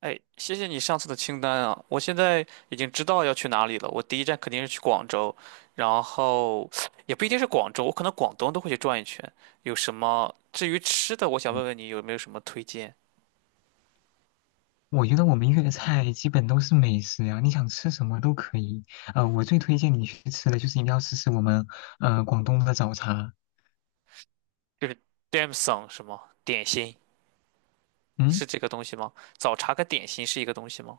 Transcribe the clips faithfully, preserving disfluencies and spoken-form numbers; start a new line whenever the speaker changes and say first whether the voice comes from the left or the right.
right: 哎，谢谢你上次的清单啊！我现在已经知道要去哪里了。我第一站肯定是去广州，然后也不一定是广州，我可能广东都会去转一圈。有什么？至于吃的，我想
left: 嗯
right: 问问你有没有什么推荐？
left: 我觉得我们粤菜基本都是美食呀，你想吃什么都可以。呃，我最推荐你去吃的就是一定要试试我们呃广东的早茶。
right: 就是 d a m sum 什么点心
left: 嗯，
right: 是这个东西吗？早茶跟点心是一个东西吗？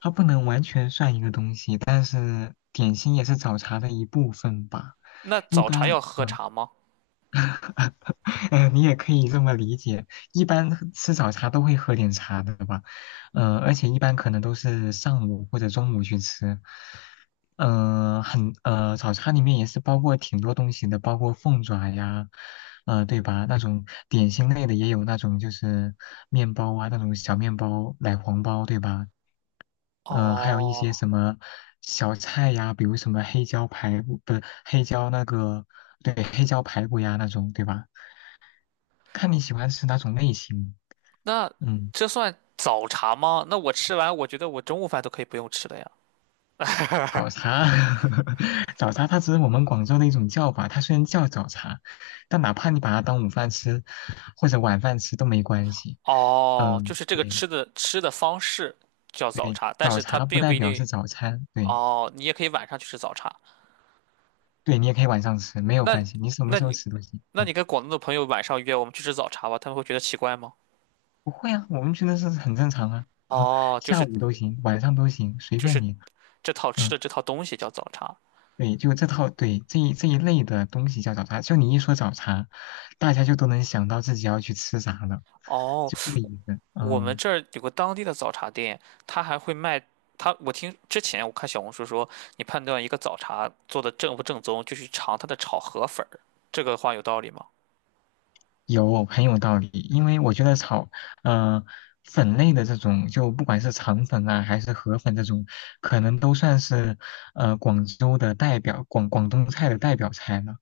left: 它不能完全算一个东西，但是点心也是早茶的一部分吧。
right: 那
left: 一
right: 早茶
left: 般，
right: 要喝
left: 嗯，
right: 茶吗？
left: 呃，你也可以这么理解。一般喝吃早茶都会喝点茶的吧，呃，而且一般可能都是上午或者中午去吃。嗯，很呃，早餐里面也是包括挺多东西的，包括凤爪呀，呃，对吧？那种点心类的也有那种就是面包啊，那种小面包、奶黄包，对吧？呃，还有一
right: 哦，
left: 些什么小菜呀，比如什么黑椒排骨，不是黑椒那个，对，黑椒排骨呀那种，对吧？看你喜欢吃哪种类型。
right: 那
left: 嗯。
right: 这算早茶吗？那我吃完，我觉得我中午饭都可以不用吃了呀。
left: 早 茶，早茶它只是我们广州的一种叫法，它虽然叫早茶，但哪怕你把它当午饭吃或者晚饭吃都没关系。
right: 哦，就
left: 嗯，
right: 是这个
left: 对
right: 吃的吃的方式叫早
left: 对，
right: 茶，但
left: 早
right: 是它
left: 茶不
right: 并不
left: 代
right: 一
left: 表
right: 定。
left: 是早餐，对。
right: 哦，你也可以晚上去吃早茶。
left: 对，你也可以晚上吃，没有
right: 那，
left: 关系，你什么
right: 那
left: 时候
right: 你，
left: 吃都行。
right: 那
left: 嗯，
right: 你跟广东的朋友晚上约我们去吃早茶吧，他们会觉得奇怪吗？
left: 不会啊，我们觉得是很正常啊，
right: 哦，就
left: 下
right: 是
left: 午都行，晚上都行，随
right: 就
left: 便
right: 是
left: 你。
right: 这套吃
left: 嗯。
right: 的这套东西叫早茶。
left: 对，就这套，对，这一这一类的东西叫早茶。就你一说早茶，大家就都能想到自己要去吃啥了，
right: 哦，
left: 就这个意思。
right: 我们
left: 嗯，
right: 这儿有个当地的早茶店，他还会卖。他，我听之前我看小红书说，你判断一个早茶做的正不正宗，就去尝它的炒河粉儿。这个话有道理吗？
left: 有，很有道理。因为我觉得炒，嗯，粉类的这种，就不管是肠粉啊，还是河粉这种，可能都算是呃广州的代表，广广东菜的代表菜了。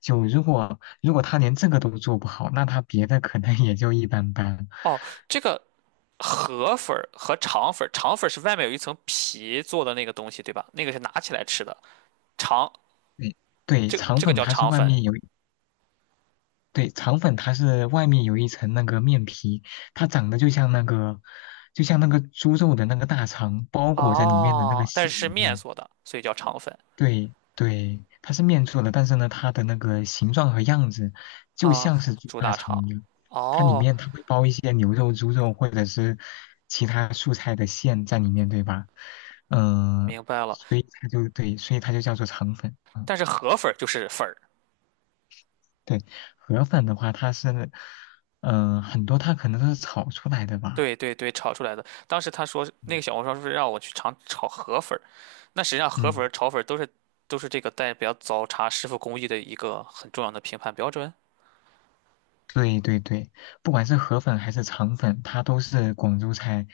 left: 就如果如果他连这个都做不好，那他别的可能 也就一般般。
right: 哦，这个。河粉儿和肠粉儿，肠粉儿是外面有一层皮做的那个东西，对吧？那个是拿起来吃的，肠
left: 对对，
right: 这个
left: 肠
right: 这个
left: 粉
right: 叫
left: 它是
right: 肠
left: 外
right: 粉。
left: 面有。对，肠粉它是外面有一层那个面皮，它长得就像那个，就像那个猪肉的那个大肠包裹在里面的那个
right: 哦，但是
left: 馅
right: 是
left: 一
right: 面
left: 样。
right: 做的，所以叫肠粉。
left: 对对，它是面做的，但是呢，它的那个形状和样子就
right: 啊，
left: 像是猪
right: 猪
left: 大
right: 大肠。
left: 肠一样。它里
right: 哦，
left: 面它会包一些牛肉、猪肉或者是其他素菜的馅在里面，对吧？嗯、
right: 明白了。
left: 所以它就对，所以它就叫做肠粉。嗯
right: 但是河粉儿就是粉儿，
left: 对，河粉的话，它是，嗯、很多它可能都是炒出来的吧。
right: 对对对，炒出来的。当时他说那个小红书上是让我去尝炒河粉儿，那实际上河粉儿、
left: 嗯，
right: 炒粉儿都是都是这个代表早茶师傅工艺的一个很重要的评判标准。
left: 对对对，不管是河粉还是肠粉，它都是广州菜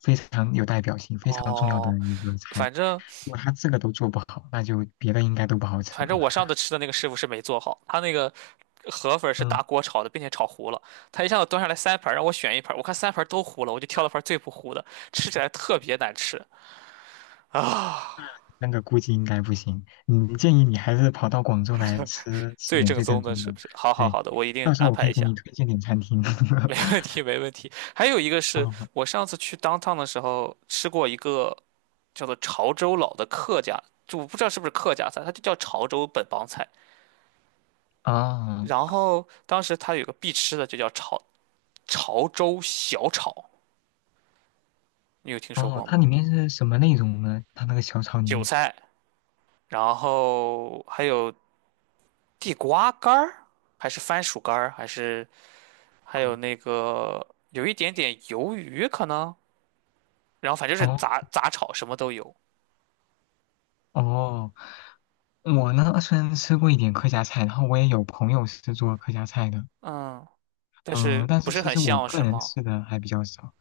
left: 非常有代表性、非常重要
right: 哦，
left: 的一个菜。
right: 反正。
left: 如果它这个都做不好，那就别的应该都不好吃
right: 反正
left: 了。
right: 我上次吃的那个师傅是没做好，他那个河粉是
left: 嗯，
right: 大锅炒的，并且炒糊了。他一下子端上来三盘让我选一盘，我看三盘都糊了，我就挑了盘最不糊的，吃起来特别难吃啊！
left: 那那个估计应该不行。你建议你还是跑到广州来吃吃
right: 最
left: 点
right: 正
left: 最
right: 宗
left: 正
right: 的
left: 宗
right: 是
left: 的。
right: 不是？好好
left: 对，
right: 好的，我一定
left: 到时
right: 安
left: 候我可
right: 排一
left: 以给
right: 下，
left: 你推荐点餐厅。
right: 没问 题没问题。还有一个是
left: 哦
right: 我上次去 downtown 的时候吃过一个叫做潮州佬的客家，就我不知道是不是客家菜，它就叫潮州本帮菜。然
left: 哦。
right: 后当时它有个必吃的，就叫潮潮州小炒。你有听说
left: 哦，
right: 过
left: 它
right: 吗？
left: 里面是什么内容呢？它那个小炒里
right: 韭
left: 面。
right: 菜，然后还有地瓜干儿，还是番薯干儿，还是还
left: 哦
right: 有那个有一点点鱿鱼可能，然后反正是
left: 哦，
right: 杂杂炒什么都有。
left: 哦，我呢虽然吃过一点客家菜，然后我也有朋友是做客家菜的，
right: 嗯，但
left: 嗯、
right: 是
left: 但
right: 不
left: 是
right: 是
left: 其
right: 很
left: 实我
right: 像
left: 个
right: 是
left: 人
right: 吗？
left: 吃的还比较少。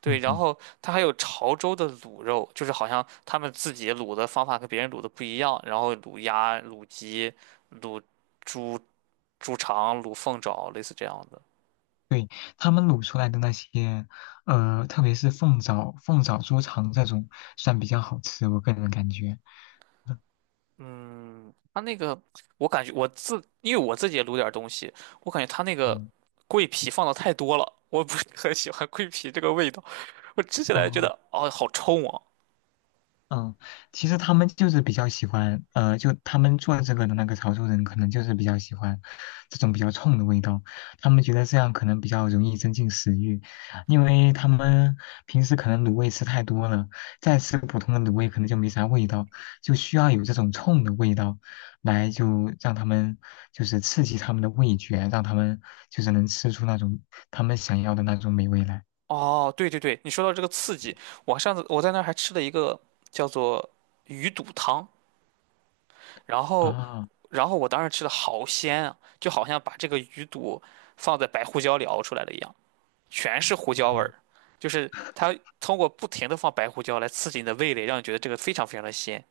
right: 对，然
left: 嗯，
right: 后它还有潮州的卤肉，就是好像他们自己卤的方法跟别人卤的不一样，然后卤鸭、卤鸡、卤猪、猪肠、卤凤爪，类似这样的。
left: 对，他们卤出来的那些，呃，特别是凤爪、凤爪猪肠这种，算比较好吃，我个人感觉。嗯，
right: 嗯，它那个我感觉我自，因为我自己也卤点儿东西，我感觉它那个
left: 哦，
right: 桂皮放的太多了，我不是很喜欢桂皮这个味道。我吃起来觉
left: 哦
right: 得哦，好冲啊！
left: 嗯，其实他们就是比较喜欢，呃，就他们做这个的那个潮州人，可能就是比较喜欢这种比较冲的味道。他们觉得这样可能比较容易增进食欲，因为他们平时可能卤味吃太多了，再吃普通的卤味可能就没啥味道，就需要有这种冲的味道，来就让他们就是刺激他们的味觉，让他们就是能吃出那种他们想要的那种美味来。
right: 哦，对对对，你说到这个刺激，我上次我在那儿还吃了一个叫做鱼肚汤，然后
left: 啊，
right: 然后我当时吃的好鲜啊，就好像把这个鱼肚放在白胡椒里熬出来了一样。全是胡椒味
left: 哦
right: 儿，就是它通过不停的放白胡椒来刺激你的味蕾，让你觉得这个非常非常的鲜。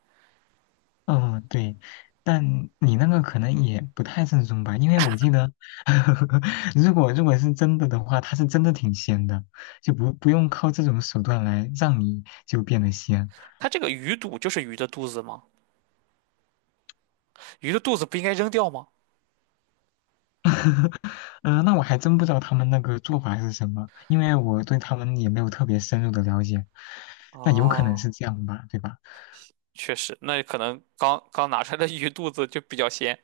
left: 嗯，对，但你那个可能也不太正宗吧，因为我记得，如果如果是真的的话，它是真的挺鲜的，就不不用靠这种手段来让你就变得鲜。
right: 它这个鱼肚就是鱼的肚子吗？鱼的肚子不应该扔掉吗？
left: 嗯那我还真不知道他们那个做法是什么，因为我对他们也没有特别深入的了解。那有可能
right: 哦，
left: 是这样吧，对吧？
right: 确实，那可能刚刚拿出来的鱼肚子就比较鲜。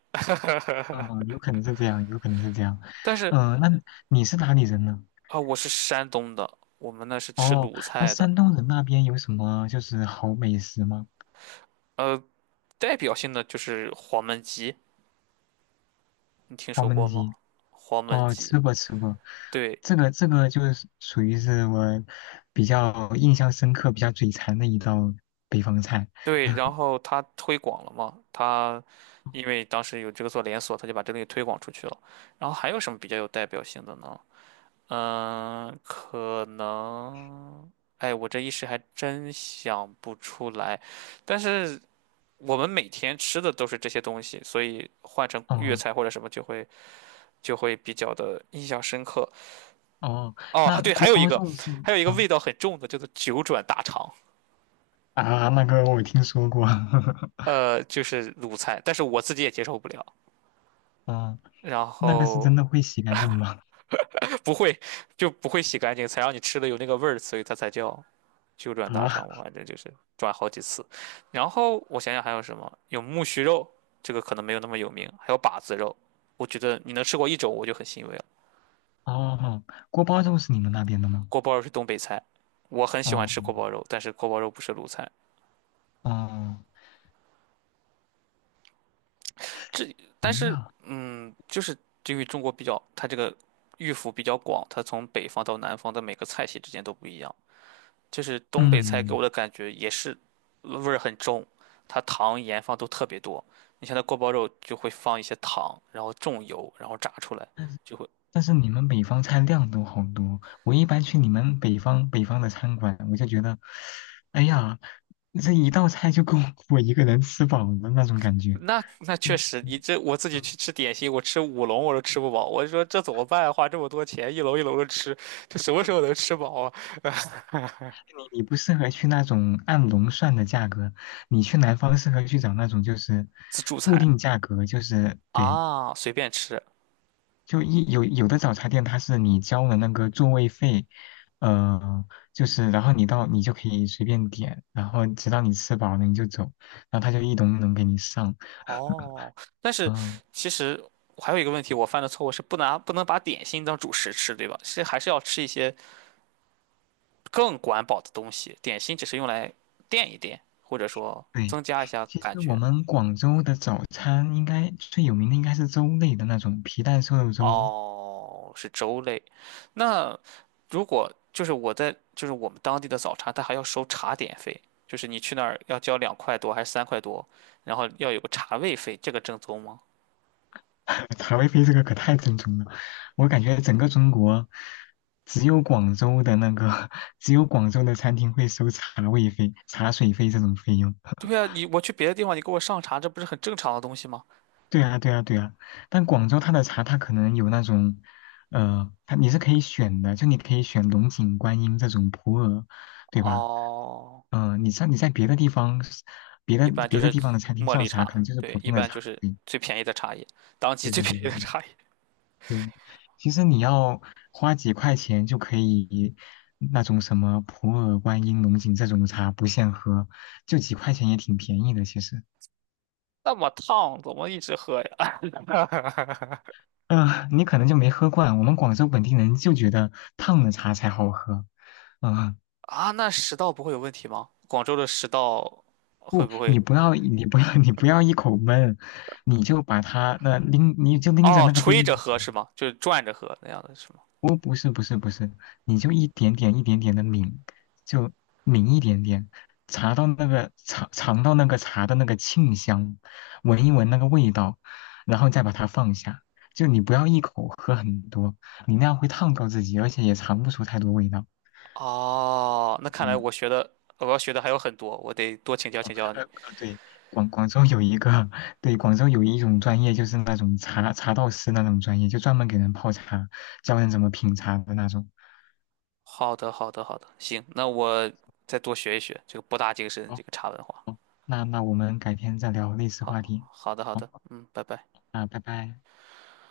left: 嗯，有可能是这样，有可能是这样。
right: 但是
left: 嗯，那你是哪里人呢？
right: 啊、我是山东的，我们那是吃
left: 哦，
right: 鲁
left: 那
right: 菜的。
left: 山东人那边有什么就是好美食吗？
right: 呃，代表性的就是黄焖鸡，你听
left: 黄
right: 说过
left: 焖
right: 吗？
left: 鸡
right: 黄焖
left: 哦，
right: 鸡，
left: 吃过吃过，
right: 对，
left: 这个这个就是属于是我比较印象深刻、比较嘴馋的一道北方菜。
right: 对，然 后他推广了嘛，他因为当时有这个做连锁，他就把这个东西推广出去了。然后还有什么比较有代表性的呢？嗯，可能，哎，我这一时还真想不出来。但是我们每天吃的都是这些东西，所以换成粤
left: 哦
right: 菜或者什么就会就会比较的印象深刻。
left: 哦，
right: 哦，
left: 那
right: 对，还
left: 锅
right: 有一
left: 包
right: 个，
left: 肉是
right: 还有一个
left: 啊
right: 味道很重的叫做九转大肠，
left: 啊，那个我听说过，
right: 呃，就是卤菜，但是我自己也接受不了。
left: 啊，
right: 然
left: 那个是
right: 后
left: 真的会洗干净吗？
right: 不会 就不会洗干净，才让你吃的有那个味儿，所以它才叫九转 大肠。
left: 啊
right: 我反正就是转好几次。然后我想想还有什么，有木须肉，这个可能没有那么有名，还有把子肉。我觉得你能吃过一种，我就很欣慰了。
left: 哦，锅包肉是你们那边的吗？
right: 锅包肉是东北菜，我很喜欢吃锅
left: 哦
right: 包肉，但是锅包肉不是鲁菜。
left: 哦
right: 这但是嗯，就是因为中国比较，它这个。御府比较广，它从北方到南方的每个菜系之间都不一样。就是东北菜给
left: 嗯。
right: 我的感觉也是味儿很重，它糖盐放都特别多。你像那锅包肉就会放一些糖，然后重油，然后炸出来就会。
left: 但是你们北方菜量都好多，我一般去你们北方北方的餐馆，我就觉得，哎呀，这一道菜就够我一个人吃饱的那种感觉。
right: 那那确实，你这我自己
left: 嗯，
right: 去吃点心，我吃五笼我都吃不饱。我就说这怎么办啊，花这么多钱，一笼一笼的吃，这什么时候能吃饱啊？
left: 你你不适合去那种按笼算的价格，你去南方适合去找那种就是
right: 自助
left: 固
right: 餐
left: 定价格，就是对
right: 啊，随便吃
left: 就一有有的早茶店，它是你交了那个座位费，呃，就是然后你到你就可以随便点，然后直到你吃饱了你就走，然后他就一笼一笼给你上。
right: 哦。但是
left: 嗯，
right: 其实还有一个问题，我犯的错误是不拿不能把点心当主食吃，对吧？是还是要吃一些。更管饱的东西，点心只是用来垫一垫，或者说
left: 对，
right: 增加一下
left: 其
right: 感
left: 实我
right: 觉。
left: 们广州的早餐应该最有名的应该是粥类的那种皮蛋瘦肉粥，
right: 哦，是粥类。那如果就是我在就是我们当地的早茶，它还要收茶点费，就是你去那儿要交两块多还是三块多，然后要有个茶位费，这个正宗吗？
left: 茶位费这个可太正宗了，我感觉整个中国只有广州的那个 只有广州的餐厅会收茶位费、茶水费这种费用。
right: 对 呀，你我去别的地方，你给我上茶，这不是很正常的东西吗？
left: 对啊，对啊，对啊，但广州它的茶，它可能有那种，呃，它你是可以选的，就你可以选龙井、观音这种普洱，对吧？
right: 哦，
left: 嗯、呃你像你在别的地方，别
right: 一
left: 的
right: 般就
left: 别的
right: 是
left: 地方的餐厅
right: 茉
left: 上
right: 莉
left: 茶，可
right: 茶，
left: 能就是
right: 对，
left: 普
right: 一
left: 通的
right: 般
left: 茶，
right: 就是
left: 对，
right: 最便宜的茶叶，当季
left: 对
right: 最
left: 对对
right: 便宜
left: 对
right: 的
left: 对
right: 茶叶。
left: 对。其实你要花几块钱就可以，那种什么普洱、观音、龙井这种茶不限喝，就几块钱也挺便宜的，其实。
right: 那么烫，怎么一直喝呀？
left: 嗯、呃你可能就没喝惯，我们广州本地人就觉得烫的茶才好喝。啊、
right: 啊，那食道不会有问题吗？广州的食道会
left: 不，
right: 不
left: 你
right: 会？
left: 不要，你不要，你不要一口闷，你就把它那拎，你就拎着
right: 哦，
left: 那个杯
right: 吹
left: 子
right: 着喝
left: 去。
right: 是吗？就是转着喝那样的是吗？
left: 哦，不是，不是，不是，你就一点点、一点点的抿，就抿一点点，茶到那个尝尝到那个茶的那个沁香，闻一闻那个味道，然后再把它放下。就你不要一口喝很多，你那样会烫到自己，而且也尝不出太多味道。
right: 哦，那看来
left: 嗯。
right: 我学的我要学的还有很多，我得多请教
left: 哦，
right: 请教你。
left: 呃，呃对，广广州有一个，对，广州有一种专业，就是那种茶茶道师那种专业，就专门给人泡茶，教人怎么品茶的那种。
right: 好的，好的，好的，行，那我再多学一学这个博大精深
left: 哦
right: 这个茶文化。
left: 哦，那那我们改天再聊类似
right: 好，
left: 话题。
right: 好的，好
left: 好，
right: 的，嗯，拜拜。
left: 那拜拜。